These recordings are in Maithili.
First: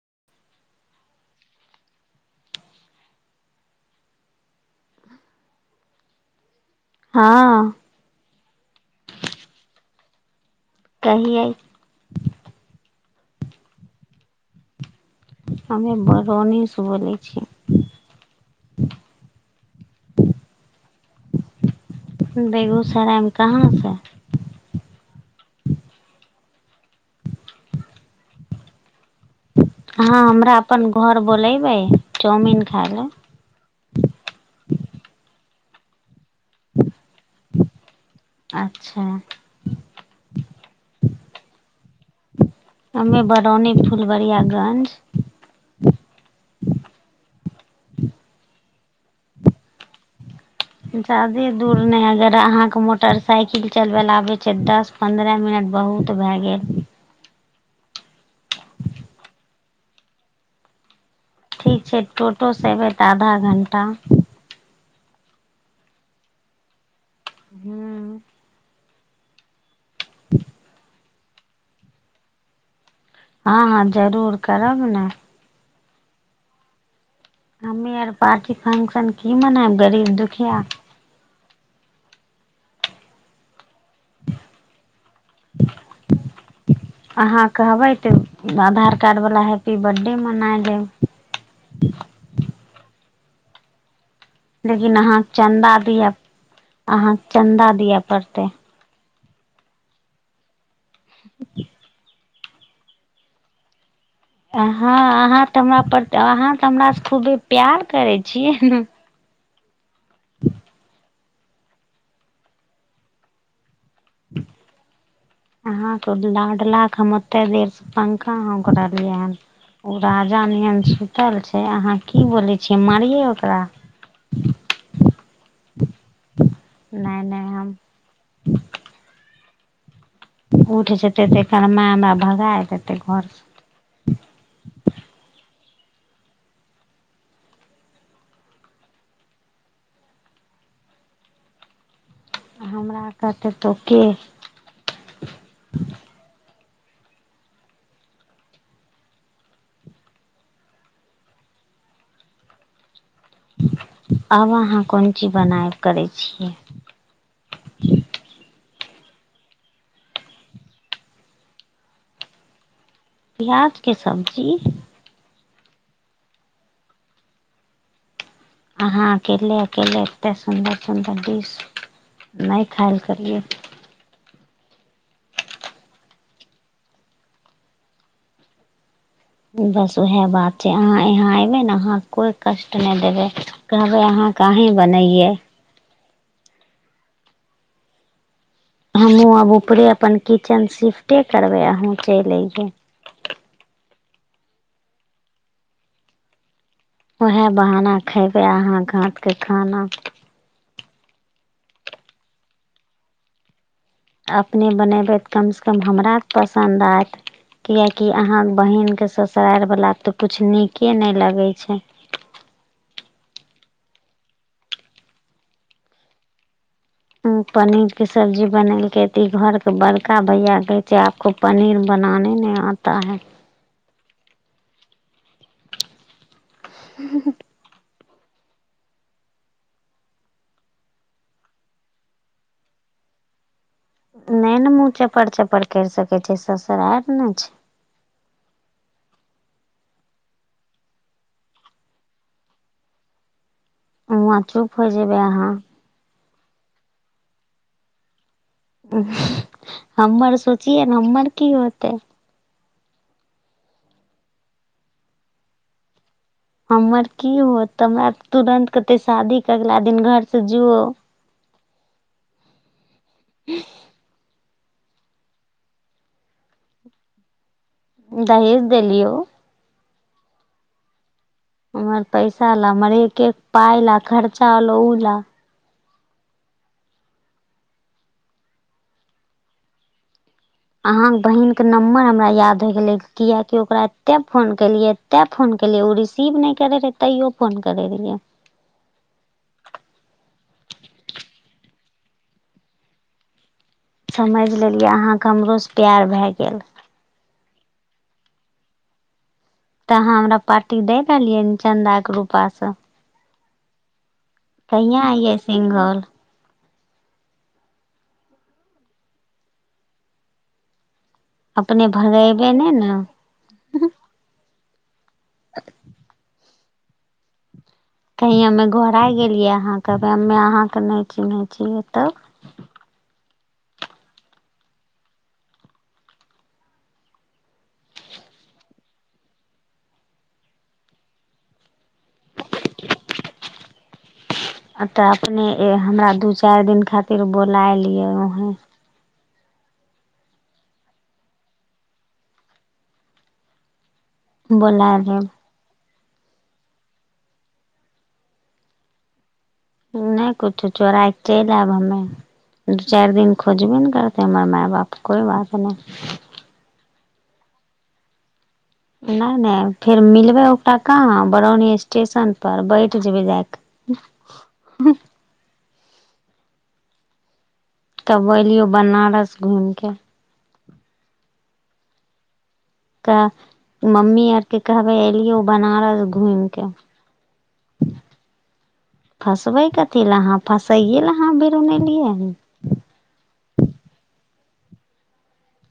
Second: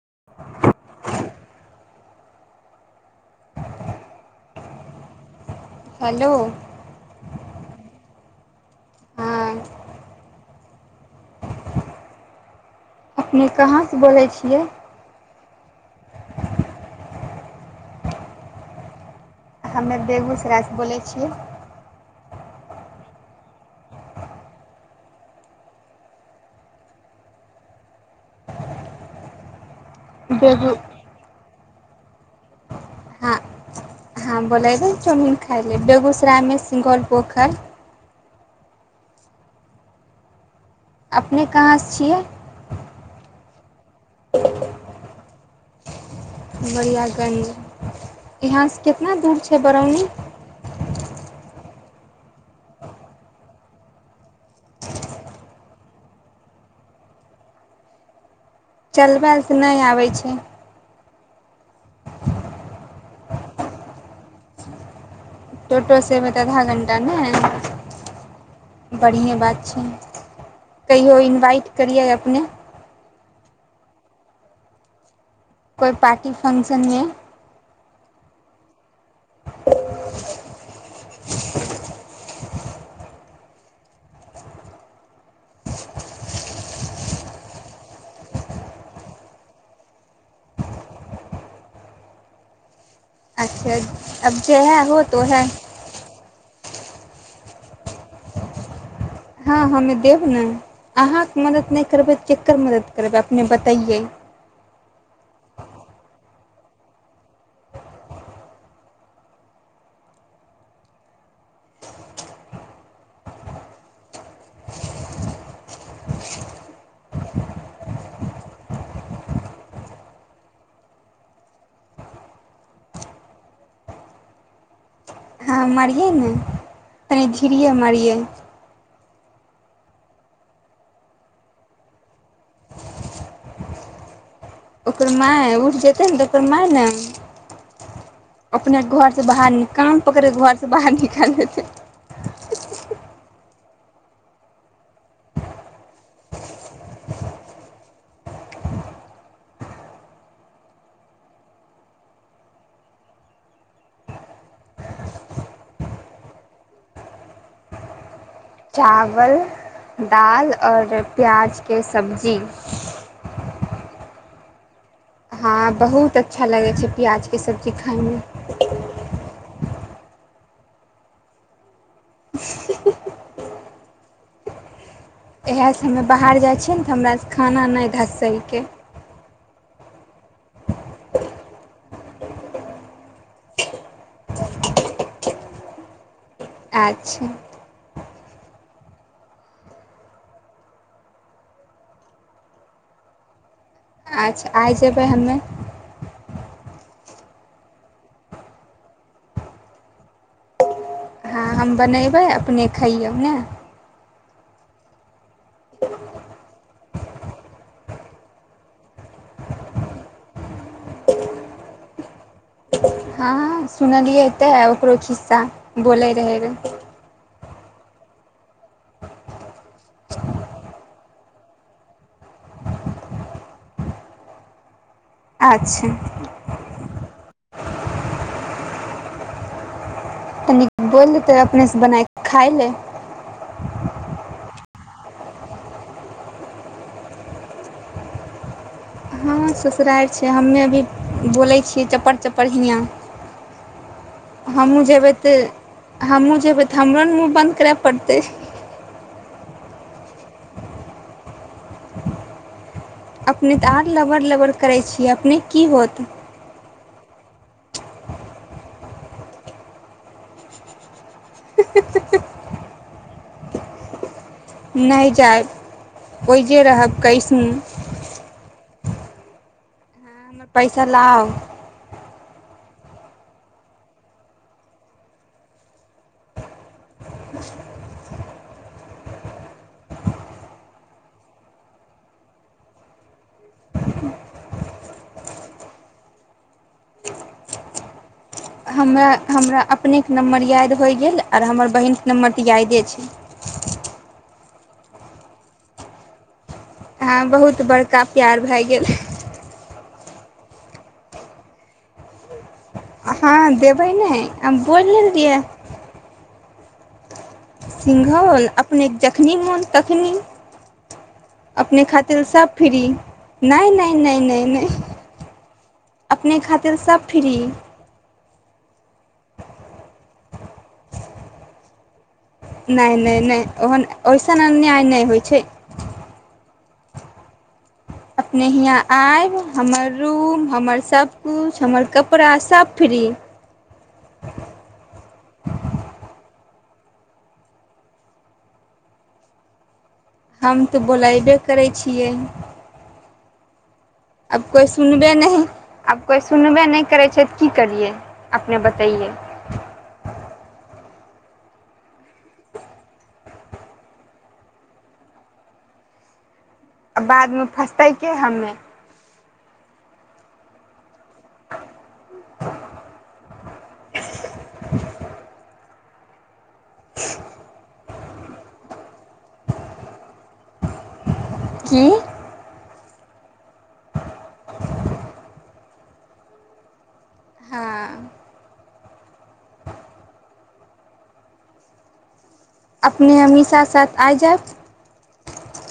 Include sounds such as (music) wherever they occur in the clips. (unintelligible) हेलो हँ हँ कहियै अपने कहाँसे बोलै छियै हमे बरौनीसे बोलै छियै हमे बेगूसरायसँ बोलै छियै बेगूसरायमे कहाँसँ ह हमरा बेगू अपन घर बोले बहि चाउमीन खायले हँ हँ बोलैबे चाउमीन खाइ लेल बेगूसरायमे सिगौल पोखरि अच्छा अपने कहाँसे छियै रानी फुलबरियागंज फूलबरियागंज यहाँसे कितना दूर छै बरौनी ज्यादे दूर नहि अगर अहाँके मोटरसाइकिल चलबय लेए आबै छै दस पन्द्रह मिनट बहुत भए गेल चलबयल तऽ नहि आबै छै ठीक छै टोटोसँ अयबै तऽ आधा घण्टा तोटोसे एबै तऽ आधा घण्टा आधा घण्टा हूँ नहि बढ़िएँ बात छै इहो इनवाइट करियै अपने हँ हँ जरूर करब ने कोइ पार्टी हमी आर पार्टी फंक्शन की मनेब गरीब दुखिया अहाँ कहबै तऽ आधार कार्ड बला हैप्पी बर्थडे मनाय लेब अच्छा अब जेहे लेकिन होत अहाँ ओहे चन्दा दीया अहाँके चन्दा दिअ पड़तै हँ हम्मे देब ने अहाँके मदति नहि करबै तऽ के ककर मदद करब अपने बतैयै हँ अहाँ तऽ हमरा पर अहाँ तऽ हमर से खूबे प्यार करै छियै ने अहाँके लाडला क हम ओते देरसँ पंखा हौंक रहलियै हन ओ राजा नियन सुतल छै अहाँ की बोलै छियै मारियै ओकरा हँ मरियौ ने नहि तनी नहि धिरिये हम मारियै उठ जेतै तऽ एकर माय हमरा भगाय देतै घरसँ ओकर माय उठि जेतै ने तऽ ओकर माँ ने अपने घरसँ बाहर कान पकड़ि के घरसँ बाहर निकाल लेतै हमरा आब अहाँ कोन चीज बनायल करै छियै चावल दालि आओर प्याजके सब्जी प्याज के सब्जी हँ बहुत अच्छा लागै छै प्याजके सब्जी खायमे अहाँ अकेले अकेले एतेक सुन्दर सुन्दर डिश नहि खायल करियै इएहसँ हमे बाहर जाइ छियै ने तऽ हमरासँ खाना नहि धँसैके बस उएह बात छै अहाँ यहाँ अयबै ने अहाँ कोइ कष्ट नहि देबै कहबै अहाँक अहीँ बनैयै अच्छा हमहूँ आब ऊपरे अपन किचेन शिफ्टे करबै अहूँ चलि अइयै अच्छा आइ जेबै हम्मे उएह बहा आ हम बनेबै अपने खइयौ ने अपने हँ सुनलियै तऽ ओकरो खिस्सा बोलै रहै रे पनीर की सब्जी बनेलकै तऽ घरके बड़का भैया कहै छैे आपको पनीर बनाने नहि आता है अच्छा हु हु हु (inaudible) तनि बोल लेतै अपनेसँ बना कऽ खाय ले नहि ने मुँह चपर चपर करि सकैत छै सासुरारि न छै हँ ससुरारि छै हम्मे अभी बोलै छियै चपर चपर हियाँ छै हुआँ चुप हमहुँ हो जेबै अहाँ तऽ हमहुँ जेबै तऽ हमरो ने मुँह बन्द करए पड़तै हमर सोचियै ने हमर की होतै अपने तऽ आर लबड़ लबड़ करै छियै अपनेक की होत हमर की होत तऽ हमरा तुरन्त कहतै शादी के अगिला दिन घर से जो ही ही (inaudible) ही ह (inaudible) नहि जायब ओहिजे रहब कैसहु दहिीज देली ओ मे पैसा लाउ हमर पैसा ला हमर एक एक पाय ला खर्चा होल ओ ला अहाँके बहिीनके नम्बर हमरा याद होय गेलै किियकि ओकरा एतेक फोन केलियै एतेक फोन केलियै ओ रिसीव नहि करैत रहै तैो फोन करैत रहियै हमरा हमरा अपनेके नम्बर याद होइ गेल आर हमर बहिनके नम्बर तऽ यादे छै समझि लेलिए अहाँके हमरोसँ प्यार भए गेल हँ बहुत बड़का प्यार भए गेल तऽ अहाँ हमरा पार्टी दए रहलियै चन्दाक के रूपासँ हँ देबै ने हम बोलि कहहिआाँ ने आइए रहियै सिघौल सिघौल अपनेके जखनि मोन तखनि अपने खातिर भगेबै सब नहि फ्री ने नहि नहि नहि नहि नहि अपने खातिर तेलस फ्री कही हमे घोर आ गेलियै अहाँके हमे अहाँके नहि चिन्है छियै तब नहि नहि नहि ओहन ओइसन अन्याय नहि होइ छै अपने हियाँ आब हमर रूम हमर सब कििछु हमर कप प्रराशफी तऽ अपने हमरा दू चारि दिन खातिर बुलायलियै वहें हम तऽ बोलयबे करै छियै अब कोइ बोलाय सुनबे लेब नहि आब कोइ सुनबे नहि करै छै तऽ की करियै अपने बतैै नहि किछो चोरा कऽ चलि आयब हमे दू चारि दिन खोजबे ने करतै हमर मााय बाप कोइ बात नहि आ बादमे फसतैके हमे नहि नहि फेर मिलबै ओटा कह बरौनी स्टेशन पर बैठ जेबै ज (inaudible) तब एलियौ बनारस घूमि कऽ की तऽ मम्मी आरके कहबै एलियै बनारस घूमि क हँ फसबै कथी लएहाँ फसैए ल अाँ भर उनलियै अपने हमी साथ साथ आ जायब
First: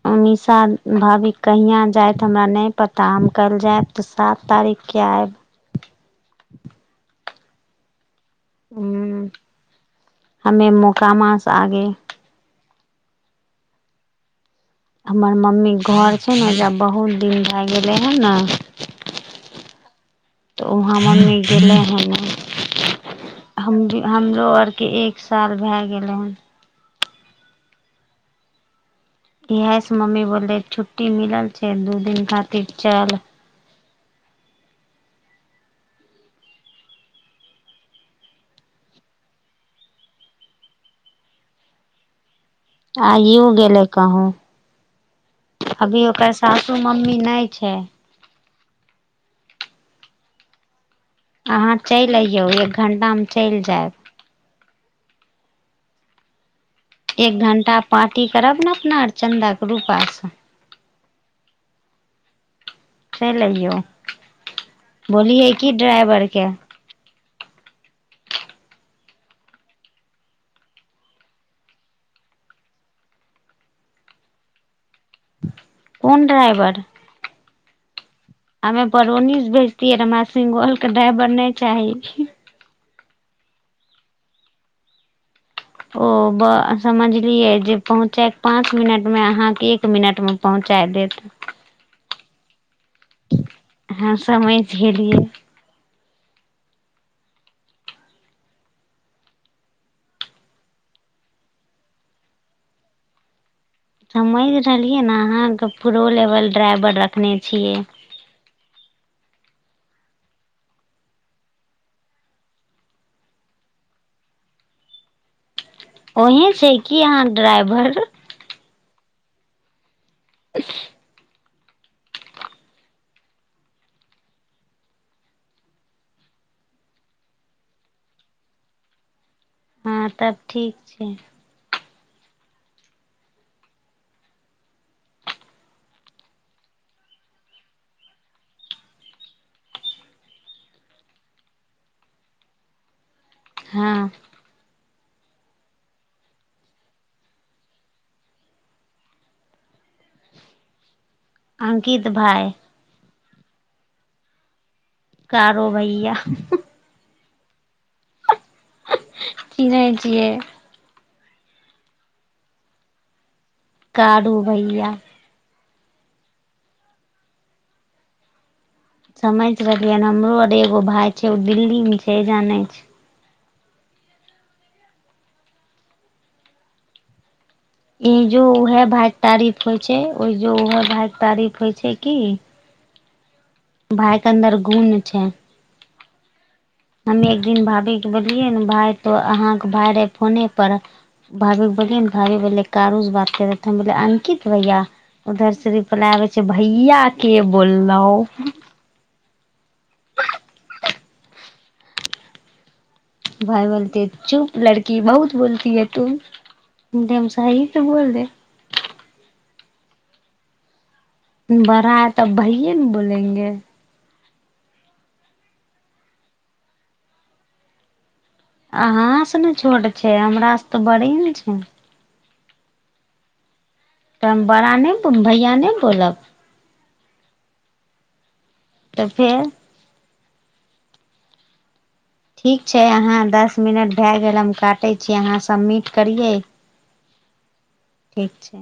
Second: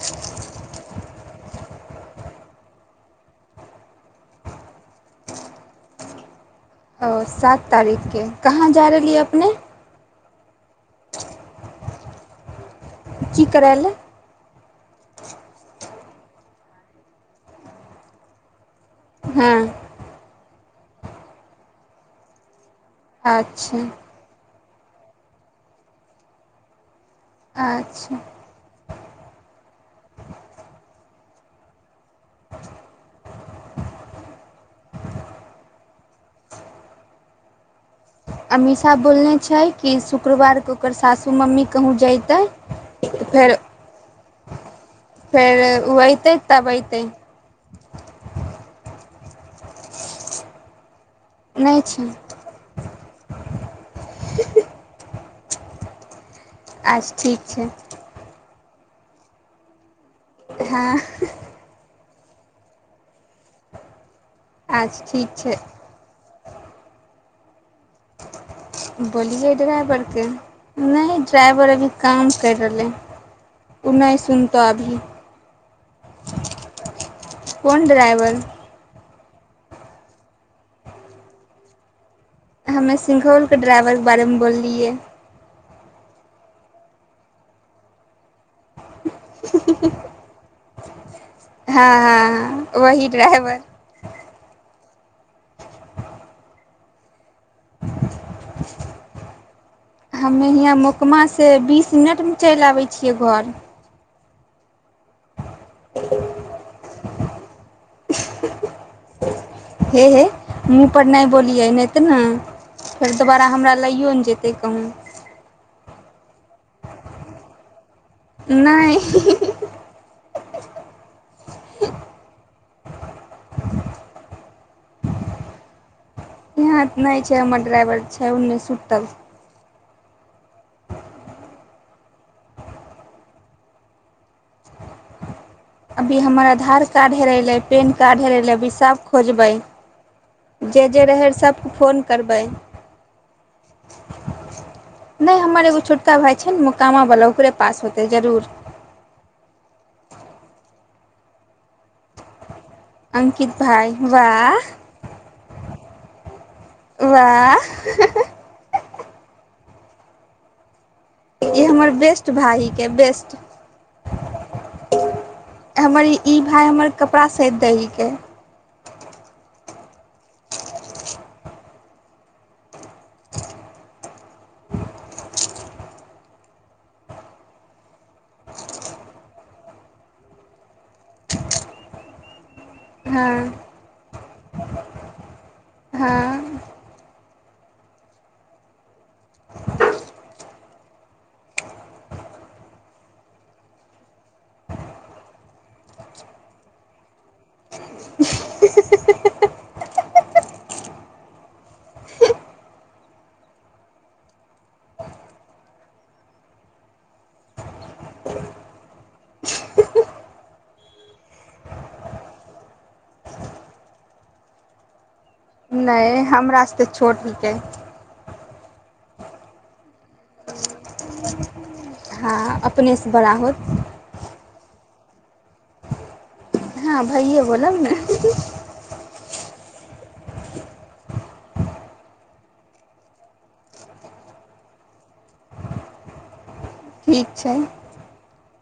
उमशा भाभी कहहिआँ जायत हमरा नहि पता हम काल्हि जायब तऽ सात तारीखके आयब सात तारीखके कहाँ जा रहलियै अपने हमे मोकामास आगे की करय ल हमर मम्मी घर छै ने जब बहुत दिन भए गेलै हन ने हँ तऽ उहाँ मम्मी गेलै हन अच्छा हम हम जो आर के एक साल भए गेलै हन अच्छा इहस मम्मी बोलले छुट्टी मिलल छै दू दिन खातिर चल अमीषा बोलने छै कि शुक्रवारके ओटीकर सासु मम्मी कहूँ जैतै आइओ गेलै कहू फेर ओ अभी ओकर अयतै तब सासू अयतै मम्मी नहि छै अहाँ नहि छै चलि अइयौ एक घण्टा दाम चलि जाय आज एक ठीक छै घण्टा पार्टी करब ने अपना आओर चन्दाके रूपासँ हँ चलइयो आज ठीक बोलिये छै की ड्राइवर के बोलियै ड्राइवरके नहि ड्राइवर अभी काम करि रहलै ओ नहि सुनतऽ अभी कोन ड्रइभर कोन ड्राइवर रोनी से भेजतीियऐ र सिोल के ड्राइवर नहि चाहीी हमे सिंघौलके ड्राइवरके बारेमे बोललियै ओ ब समझलियै जे पहुँचायके पाँच मिनटमे अहाँकेँ एक मिनटमे पहुँचा देत हँ हँ वही ड्राइवर झेलियै हमे हियाँ मकमासँ बीस मिनटमे चलि आबै छियै घर समझ रहलियै ने अहाँके प्रो लेवल ड्राइवर रखने छियै हे हे ममहँपर नहि बोलियै नहि तऽ ने फेर दोबारा हमरा लैओ ने जेतै कहूँ ओही छै किी अहाँ ड्राइभर नहि (inaudible) (inaudible) यहाँ नहि छै हमर ड्राइवर छै ओन्ने सुतल हँ तब ठीक छै अभी हमर आधार कार्ड हेरय रहै पैन कार्ड हेरय रहै अभी सभ खोजबै जे जे रहै सभकेँ फोन करबै हँ नहि हमर एगो छोटका भााय छै ने मकामावला ओकरे पास होतै जरूर अंकित भाय अंकित भई वाह करो भैय वाह ची नहि छियै ई हमर बेस्ट भाायके बेस्ट कडू भैया हमर ई भााय हमर कपड़ा सद दै हिकै समझ रहलियै हमरो आर एगो भााय छै ओ दिल्ली मे छै जानै छै ई जो उहे भायके तारीफ होइ छै ओ जो उह भाय के तारीफ होइ छै की हँ भाायक अन्दर गुन छै हँ ह एक दिन भाभी के बोलिये ने भाय तो अहाँके भाय रहे फोने पर भाभी के बोलिये भाभी बोलले कारू से बात करेो अंकित भैया उधर से रिप्लाई आबै छै भैया के बोललो भाय बोलते चुप लड़की बहुत बोलती है तू हम सी त बोल देे बड़ाै तऽ भैयए ने बोलेंगे नहि हमरासँ तऽ छोट हिकै अहा से ने छोट छै हमर से तऽ बड़ि ने छै हँ अपनेसँ बड़ा होत तऽ हम बड़ा ने भैया ने बोलब हँ भइे बोल ने तऽ फेर ठीक छै अहाँ दस मिनट भए गेल हम काटै छी अहाँ सबमिट करियै ठीक छै ठीक छै